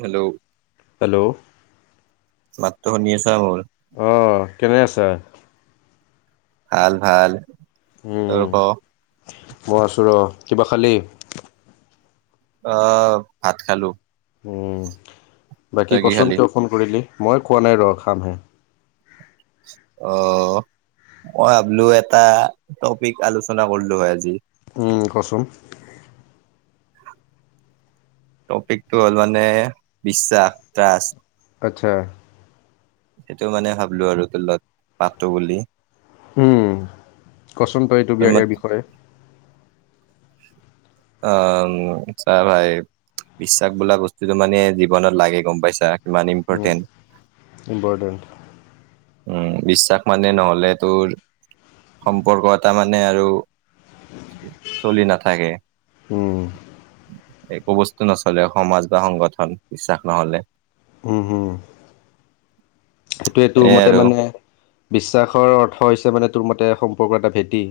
Hello. Hello. মাতটো শুনি আছা মোৰ? অহ কেনে আছা? ভাল ভাল উম তোৰ ক। মই আছোঁ ৰ কিবা খালি অ ভাত খালো। উম বাকী তই কি কচোন খালি কিয় ফোন কৰিলি মই খোৱা নাই ৰ খামহে। অহ মই ভাবিলো এটা টপিক আলোচনা কৰিলো হয় আজি। উম কচোন। টপিকটো হ'ল মানে বিশ্বাস ত্ৰাস। আচ্ছা। সেইটো মানে ভাবিলো আৰু তোৰ লগত পাতো বুলি। উম কচোন তই এইটো তোৰ বিয়া মত ইয়াৰ বিষয়ে। অ চা ভাই বিশ্বাস বোলা বস্তুতটো মানে জীৱনত লাগে, গম পাইছা? কিমান উম ইম্পৰ্টেণ্ট ইম্পৰ্টেণ্ট। উম বিশ্বাস মানে নহলে তোৰ সম্পৰ্ক এটা মানে আৰু চলি নাথাকে। উম। একো বস্তু নচলে সমাজ বা সংগঠন বিশ্বাস নহলে। উম হম। সেইটোৱে তোৰ এ মতে আৰু মানে বিশ্বাসৰ অৰ্থ হৈছে মানে তোৰ মতে সম্পৰ্ক এটা ভেটি।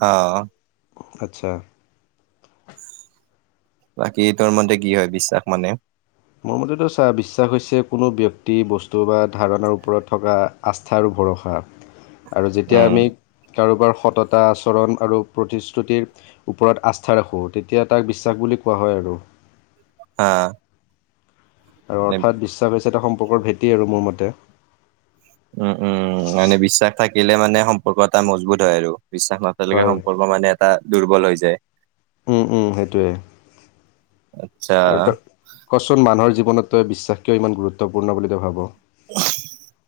অ। আচ্ছা। বাকী তোৰ মতে কি হয় বিশ্বাস মানে? মোৰ মতেতো চোৱা বিশ্বাস হৈছে কোনো ব্যক্তি বস্তু বা ধাৰণাৰ ওপৰত থকা আস্থাৰ। ল ভৰষা। [inaudible] আৰু যেতিয়া উম আমি কাৰোবাৰ সততা আচৰণ আৰু প্ৰতিশ্ৰুতিৰ ওপৰত আস্থা ৰাখোঁ তেতিয়া তাক বিশ্বাস বুলি কোৱা হয় আৰু। অ আৰু অৰ্থাৎ বিশ্বাস হৈছে এটা সম্পৰ্কৰ ভেটি আৰু মোৰ মতে। উম উম উ মানে বিশ্বাস থাকিলে মানে সম্পৰ্ক এটা মজবুত হয় আৰু। বিশ্বাস নাথাকিলে হয় সম্পৰ্ক মানে এটা দুৰ্বল হৈ যায়। উম উম সেইটোৱে আচ্ছা আৰু তই কচোন মানুহৰ জীৱনত তই বিশ্বাস কিয় ইমান গুৰুত্বপূৰ্ণ বুলি তই ভাব। [inaudible]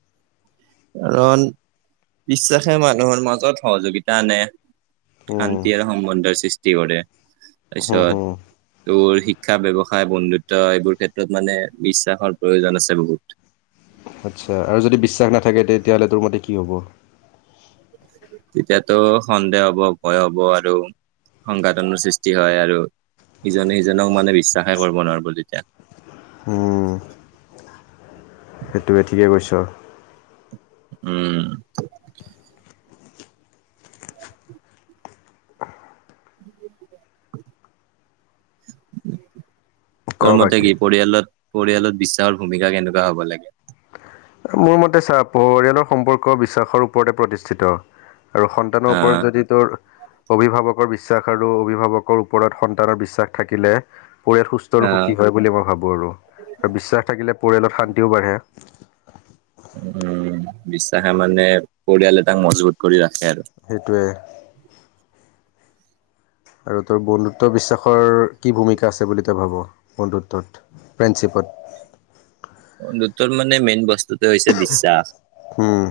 কাৰণ বিশ্বাসে মানুহৰ মাজত সহযোগিতা আনে। উম শান্তি আৰু সম্বন্ধৰ সৃষ্টি কৰে হুম তাৰপিছত হুম তোৰ শিক্ষা ব্যৱসায় বন্ধুত্ব এইবোৰ ক্ষেত্ৰত মানে বিশ্বাসৰ প্ৰয়োজন আছে বহুত। [inaudible] আচ্ছা আৰু যদি বিশ্বাস নাথাকে তেতিয়াহ'লে তোৰ মতে কি হ'ব? তেতিয়াতো সন্দেহ হ'ব ভয় হ'ব আৰু সংঘাতনৰ সৃষ্টি হয় আৰু ইজনে সিজনক মানে বিশ্বাসে কৰিব নোৱাৰিব তেতিয়া। হম সেইটোৱে ঠিকে কৈছ। উম। [unintelligible] তোৰ ক মতে বাকী কি পৰিয়ালত পৰিয়ালত বিশ্বাসৰ ভূমিকা কেনেকুৱা হ'ব লাগে মোৰ মতে ছা পৰিয়ালৰ সম্পৰ্ক বিশ্বাসৰ ওপৰতে প্ৰতিষ্ঠিত আৰু সন্তানৰ ওপৰত যদি তোৰ অভিভাৱকৰ বিশ্বাস আৰু অভিভাৱকৰ ওপৰত সন্তানৰ বিশ্বাস থাকিলে পৰিয়াল সুস্থ আৰু আহ সুখী হয় বুলি মই ভাবোঁ আৰু আৰু বিশ্বাস থাকিলে পৰিয়ালত শান্তিও বাঢ়ে। উম বিশ্বাসে মানে পৰিয়ালে তাক মজবুত কৰি ৰা সেইটোৱে। আৰু তোৰ বন্ধুত্ব বিশ্বাসৰ কি ভূমিকা আছে বুলি তই ভাব বন্ধুত্বত? ফ্ৰেণ্ডশিপত। [unintelligible] তোৰ মানে মেইন বস্তুটো হৈছে বিশ্বাস হুম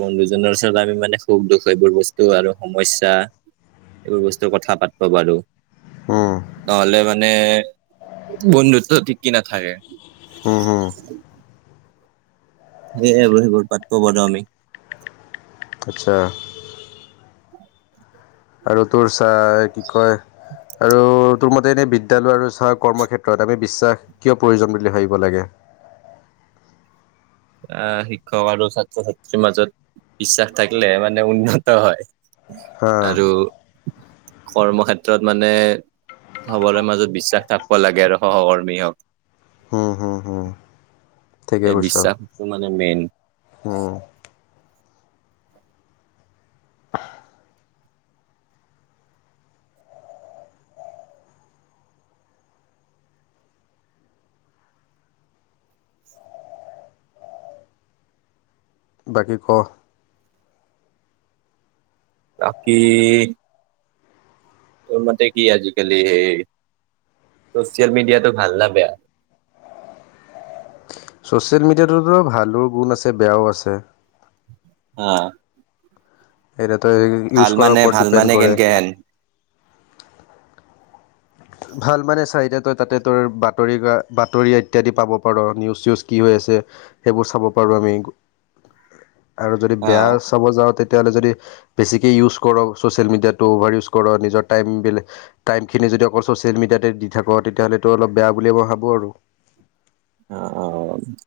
বন্ধুজনৰ ওচৰত আমি মানে সুখ দুখ এইবোৰ বস্তু আৰু সমস্যা এইবোৰ বস্তু কথা পাতব পাৰো হুম নহলে মানে বন্ধুত্ব ঠিকি নাথাকে হু হু [unintelligible] সেই বহিবোৰ পাতবো বদ আমি আচ্ছা [unintelligible] আৰু তোৰ চা কি কয়। আৰু তোৰ মতে এনে বিদ্যালয় আৰু ছাৰ কৰ্ম ক্ষেত্ৰত আমি বিশ্বাস, কিয় প্ৰয়োজন বুলি ভাবিব লাগে। [inaudible] আহ, শিক্ষক আৰু ছাত্ৰ ছাত্ৰীৰ মাজত বিশ্বাস থাকিলে মানে উন্নত হয়। হা আৰু কৰ্মক্ষেত্ৰত মানে। চবৰে মাজত বিশ্বাস থাকিব লাগে আৰু সহকৰ্মী হওক। হুম হুম হুম ঠিকে এ কৈছ বিশ্বাসটো মানে মেইন। উম বাকী ক। বাকী। তোৰ মতে কি আজিকালি সেই, ছ'চিয়েল মিডিয়াটো ভাল না বেয়া? ছ'চিয়েল মিডিয়াটোতো ভালো গুণ আছে, বেয়াও আছে। অ। সেইটোতো ইউজ কৰাৰ ওপৰত ভাল মানে ডিপেণ্ড কৰে। কেনকে হেন ভাল মানে চা এতিয়া তই তাতে তোৰ বাতৰি বাতৰি ইত্যাদি পাব পাৰ, নিউজ -চিউজ কি হৈ আছে। যে সেইবোৰ চাব পাৰো আমি। [inaudible] আৰু যদি বেয়া আহ চাব যাওঁ তে- তেতিয়াহলে যদি বেছিকে ইউজ কৰ চোচিয়েল মিডিয়াটো অভাৰ ইউজ কৰ, নিজৰ টাইমখিনি যদি। যদি অকল চচিয়েল মিডিয়াতে দি থাক, তেতিয়াহ'লেটো অলপ বেয়া বুলি মই ভাবো আৰু। অ অ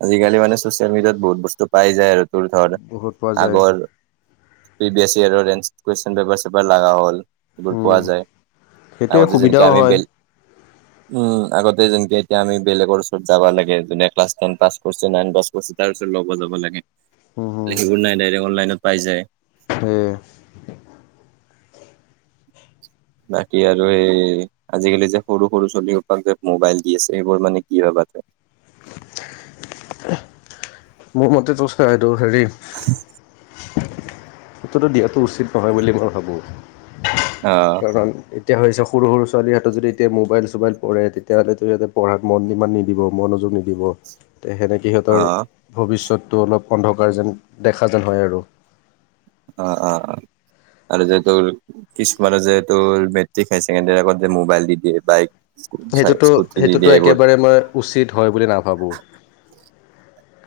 আজিকালি মানে চচিয়েল মিডিয়াত বহুত বস্তু পাই যায় আৰু। তোৰ ধৰ বহুত পোৱা যায় আগৰ প্ৰিভিয়াছ ইয়েৰৰ এঞ্চাৰ। কুৱেশ্যন পেপাৰ ছেপাৰ লাগা হ'ল। এইবোৰ পোৱা উম, যায় সেইটোৱে আগতে যেনেকে সুবিধাও আমি হয় বেল উম আগত এতিয়া যেনেকে এতিয়া আমি বেলেগৰ ওচৰত যাব লাগ যোনে ক্লাছ টেন পাছ কৰিছে নাইন কৰিছে তাৰ ওচৰত লব যাব লাগে, উম এ সেইবোৰ নাই ডাইৰেক অনলাইনত পাই যায়। সে বাকী আৰু এই আজিকালি যে সৰু সৰু ছলিসোপাক যে মোবাইল দি আছে সেইবোৰ মানে কি ভাব বাদ দে মোৰ মতেটো এইটো হেৰি সেইটোটো দিয়াটো উচিত নহয় বুলি মই ভাবোঁ। অ', কাৰণ এতিয়া হৈছে সৰু সৰু ছোৱালীৰহাতত যদি এতিয়া মোবাইল-চোবাইল পৰে তেতিয়াহ'লেতো ইহঁতে পঢ়াত মন ইমান নিদিব মনোযোগ নিদিব। তে সেনেকৈ সিহঁতৰ অ', ভৱিষ্যতটো অলপ অন্ধকাৰ যেন দেখা যেন হয় আৰু। অ অ অ আৰু যে তোৰ কিছুমানে যে তোৰ মেট্ৰিক হায় ছেকেণ্ডৰীৰ আগত যে মোবাইল দি দিয়ে বাইক সেইটোতো স্কুটি দি সেইটোতো দিয়ে এইবোৰ একেবাৰে মই উচিত হয় বুলি নাভাবোঁ।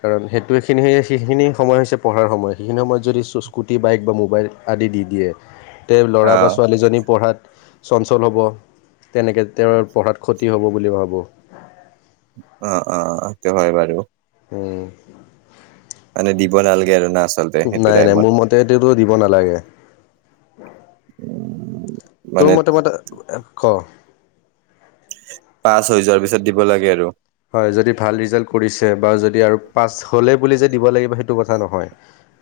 কাৰণ সেইটো এইখিনি সেইখিনি সময় হৈছে পঢ়াৰ সময় সেইখিনি সময়ত যদি স্কুটি বাইক বা মোবাইল আদি দি দিয়ে তেওঁৰ ল'ৰা বা অ', ছোৱালীজনী পঢ়াত চঞ্চল হ'ব, তেনেকে তেওঁৰ পঢ়াত ক্ষতি হ'ব বুলি ভাবোঁ। অ', অ', সেইটো হয় বাৰু। উম। মানে দিব নালাগে আৰু না আচলতে সেইটো নাই নাই টাইমত মোৰ মতে তেওটো দিব নালাগে। উম, তোৰ মানে মতে মতে, ক' পাছ হৈ যোৱাৰ পিছত দিব লাগে আৰু। হয় যদি ভাল ৰিজাল্ট কৰিছে বা যদি আৰু পাছ হ'লেই বুলি যে দিব লাগিব সেইটো কথা নহয়।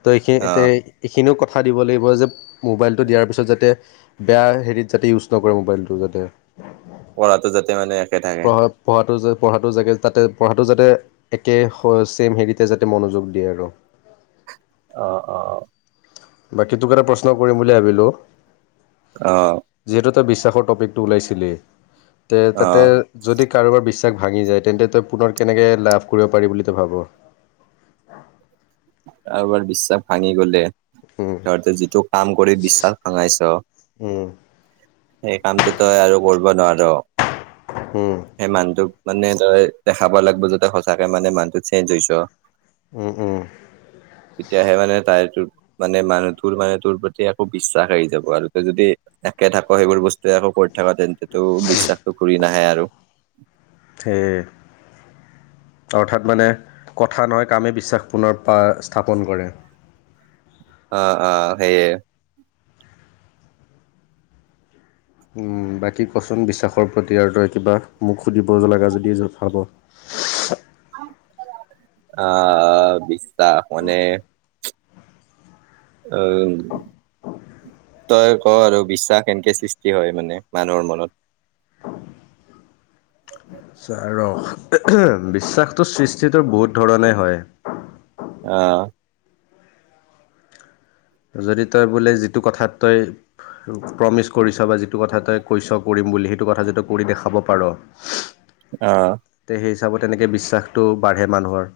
তো এইখিনিতে অ', এইখিনিও কথা দিব লাগিব যে মোবাইলটো দিয়াৰ পিছত যাতে বেয়া হেৰিত যাতে ইউজ নকৰে মোবাইলটো যাতে। পঢ়াটো যাতে মানে একে থাকে। পঢ়া পঢ়াটো যে পঢ়াটো যাগে তাতে পঢ়াটো যাতে একে চেম হেৰিতে যাতে মনোযোগ দিয়ে আৰু। অ', অ'। বাকী তোক এটা প্ৰশ্ন কৰিম বুলি ভাবিলোঁ। অহ। যিহেতু তই বিশ্বাসৰ তপিকটো ওলাইছিলি, তে তাতে অ', যদি কাৰোবাৰ বিশ্বাস টো ভাঙি যায় তেন্তে তই পুনৰ কেনেকে লাভ কৰিব পাৰি বুলি তই ভাব? আৰ বিশ্বাস ভাঙি গ'লে উম তহঁতে যিটো কাম কৰি বিশ্বাস ভঙাইছ উম সেই কামটো তই আৰু কৰিব নোৱাৰ। উম সেই মানুহটোক মানে ধৰ দেখাব লাগিব যাতে সচাঁকে মানে মানুহটো চেঞ্জ হৈছ উম উম। তেতিয়াহে মানে তাই ত মানে মানুহতোৰ মানে তোৰ প্ৰতি একো বিশ্বাস আহি যাব, আৰু তই যদি একে থাক সেইবোৰ বস্তুৱে আকৌ কৰি থকা তেন্তেটো বিশ্বাসটো ঘূৰি নাহে আৰু। সেয়ে অৰ্থাৎ মানে কথা নহয় কামে বিশ্বাস পুনৰ প স্থাপন কৰে। অ', অ', সেয়ে। উম বাকী কচোন বিশ্বাসৰ প্ৰতি আৰু তই কিবা মোক সুধিব লগা যদি ভাব? [inaudible] আহ বিশ্বাস মানে আহ। তই ক' আৰু বিশ্বাস কেনেকে সৃষ্টি হয় মানে মানুহৰ মনত? [inaudible] ৰ বিশ্বাসটোৰ সৃষ্টিটো বহুত ধৰণেই হয়। আহ। যদি তই বোলে যিটো কথাত তই প্ৰমিচ কৰিছ বা যিটো কথা তই কৈছ কৰিম বুলি সেইটো কথা যদি তই কৰি দেখাব পাৰ আহ তে সেই হিচাপত তেনেকৈ বিশ্বাসটো বাঢ়ে মানুহৰ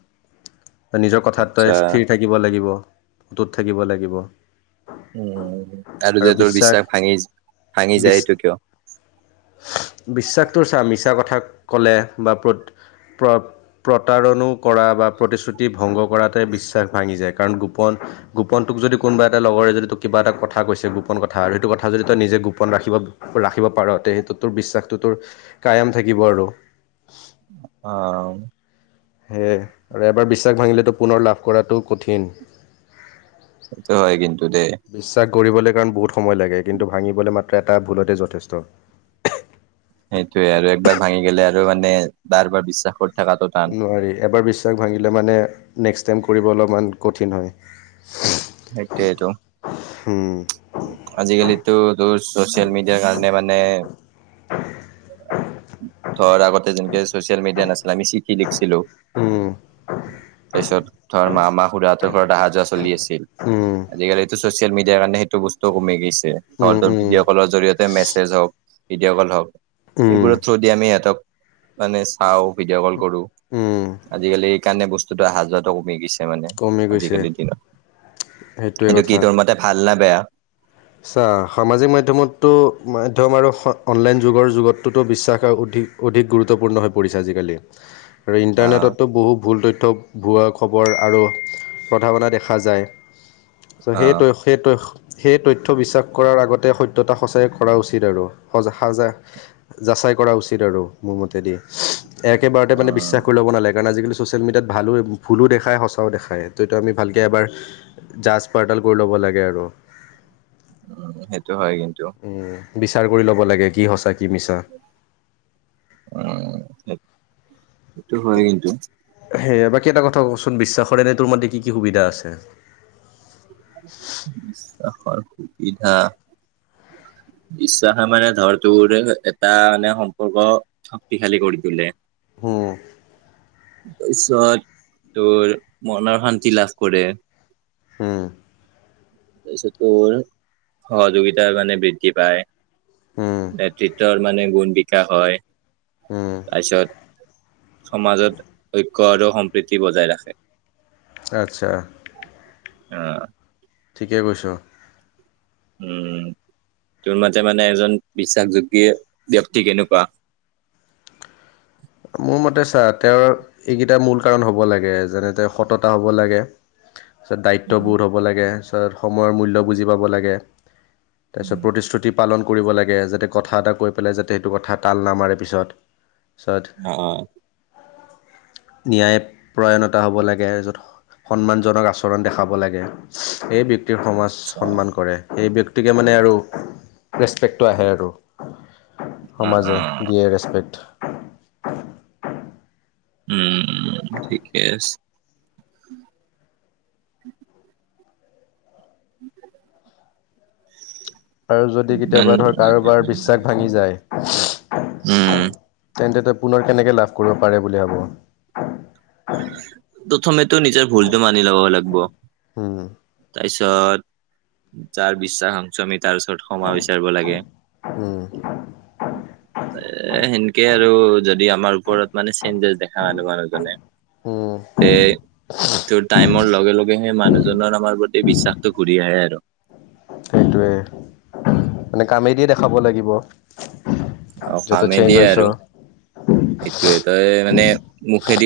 নিজৰ, কথাত তই আচ্ছা স্থিৰ থাকিব লাগিব। অটোত থাকিব লাগিব। উম আৰু যে তোৰ বিশ্বাস ভাঙি ভাঙি যায় এইটো কিয়? বিশ্বাসটোৰ চা মিছা কথা ক'লে বা প্ৰ প্ৰতাৰণো কৰা বা প্ৰতিশ্ৰুতি ভংগ কৰাত বিশ্বাস ভাঙি যায় গোপন গোপনটোক যদি কোনোবা এটা লগৰে যদি তোক কিবা এটা কথা কৈছে গোপন কথা আৰু সেইটো কথা যদি তই নিজে গোপন ৰাখিব ৰাখিব পাৰ সেইটো তোৰ বিশ্বাসতটো তোৰ কায়ম থাকিব আৰু আহ। সেয়ে আৰু এবাৰ বিশ্বাস ভাঙিলেতো পুনৰ লাভ কৰাটো কঠিন। সেইটো হয় কিন্তু দে বিশ্বাস কৰিবলৈ কাৰণ বহুত সময় লাগে কিন্তু ভাঙিবলৈ মাত্ৰ এটা ভুলতে যথেষ্ট। সেইটোৱে আৰু একবাৰ ভাঙি গলে আৰু মানে বাৰ বাৰ বিশ্বাস কৰি। থকাটো টান। নোৱাৰি এবাৰ বিশ্বাস ভাঙিলে মানে নেক্স টাইম। কৰিব অলপমান কঠিন হয় হুোহ। সেইটোৱে টো। হুম। আজিকালিতো তোৰ ছ'চিয়েল মিডিয়াৰ কাৰণে মানে। [unintelligible] ধৰ আগতে যেনেকে ছ'চিয়েল মিডিয়া নাছিলে আমি চিঠি লিখিছিলোঁ। উম। তাৰপিছত ধৰ মামা খুৰাহঁতৰ ঘৰত অহা যোৱা চলি আছিল। উম, আজিকালিতো ছচিয়েল মিডিয়াৰ কাৰণে সেইটো বস্তু কমি গৈছে উম, নহলেতো উম, ভিডিঅ' কলৰ জৰিয়তে মেছেজ হওঁক। ভিডিঅ' কল হওক। উম। যদি আমি হঁতক মানে চাওঁ ভিডিঅ' কল কৰোঁ। উম, আজিকালি এই কাৰণে বস্তুটো অহা যোৱাতো কমি গৈছে। এ মানে কমি গৈছে আজিকালিৰ দিনত সেইটোৱে কিন্তু কি তোৰ মতে ভাল নে বেয়া। আচ্ছা সামাজিক মাধ্যমতো মাধ্যম আৰু অনলাইন যুগৰ যুগতোতো বিশ্বাস অ। অধিক গুৰুত্বপূৰ্ণ হৈ পৰিছে আজিকালি আৰু আহ ইণ্টাৰনেটতো বহু ভুল ত। থ্য ভুৱা খবৰ টিং আৰু প্ৰধাৱনা দেখা যায়। চৌ' আহ সেইটোৱে সেইটোৱে সেইটোৱে। তথ্য বিশ্বাস কৰাৰ আগতে সত্যতা সঁচাই কৰা উচিত আৰু সজ সজাই যাচাই কৰা উচিত। আৰু মোৰ মতে দি এক এবাৰতে মানে উম বিশ্বাস কৰি ল'ব নালাগে কাৰণ আজিকালি। ছ'চিয়েল মিডিয়াত ভালো ভুলো দেখায় সঁচাও দেখায় ততটো আমি ভালকে এবাৰ। জাজ পাৰডাল কৰি ল'ব লাগে আৰু। সেইটো হয় কিন্তু। উম বিচাৰ কৰি ল'ব লাগে কি সঁচাক কি মিছা এইটো হয় কিন্ত। সেয়ে বাকী এটা কথা কচোন বিশ্বাস কৰে ন তোৰ মতেে কি কি সুবিধা আছে। বিশ্বাসৰ কি সুবিধা বিশ্বাসে মানে ধৰ তোৰ এটা মানে সম্পৰ্ক শক্তিশালী কৰি তোলে। উম। তাৰ পিছত তোৰ মনৰ শান্তি লাভ কৰে হম। তাৰ পিছত তোৰ সহযোগিতাৰ মানে বৃদ্ধি পায় উম নেতৃত্বৰ মানে গুণ বিকাশ হয়। উম তাৰপিছত। সমাজত ঐক্য আৰু সম্প্ৰীতি বজাই ৰাখে। আচ্ছা। অ। ঠিকে কৈছোঁ। উম। তোৰ মতে মানে এজন বিশ্বাসযোগ্য ব্যক্তি কেনেকুৱা। উ [unintelligible] মোৰ মতে চা তেওঁৰ এইকেইটা মূল কাৰণ হব লাগে যেনেকে সততা হব লাগে উ [unintelligible] তাৰপিছত দায়িত্ববোধ হ'ব লাগে তাৰপিছত সময়ৰ মূল্য বুজি পাব লাগে তাৰপিছত উম, প্ৰতিশ্ৰুতি পালন কৰিব লাগে যাতে কথা এটা কৈ পেলাই যাতে সেইটো কথা তাল নামাৰে পিছত পিছত অ অ। ন্যায় প্ৰয়ণতা হ'ব লাগে য'ত সন্মানজনক আচৰণ দেখাব লাগে এই ব্যক্তিৰ সমাজ আচ্ছা সন্মান কৰে। সেই ব্যক্তিকে মানে আৰু ৰেচপেক্টটো আহে আৰু। অ অ সমাজে দিয়ে ৰেচপেক্ট। [unintelligible] উম ঠিকে আছে। [inaudible] [unintelligible] আৰু যদি ইমান কেতিয়াবা ধৰ কাৰোবাৰ বিশ্বাস ভাঙি যায়। উম তেন্তে তই পুনৰ কেনেকে লাভ কৰিব পাৰে বুলি ভাব। প্ৰথমে। টো নিজৰ ভুলতো মানি ল'ব লাগিব উম তাৰপিছত। যাৰ বিশ্বাস সংশমিত। তাৰপিছত ক্ষমা বিচাৰিব লাগে উম এ সেনেকে আৰু। আৰু যদি আমাৰ ওপৰত মানে চেঞ্জেছ দেখা নাযাব মানুহজনে। উম তে তোৰ টাইমৰ লগে লগে। হে মানুহজনৰ আমাৰ প্ৰতি বিশ্বাসটো ঘূৰি আহে আৰু। সেইটোৱে মানে কামেদি দেখাব লাগিব। অ যে তই কামে চেঞ্জ দিয়ে আৰু হৈছ এইটো তই মানে মুখেদিওঁ।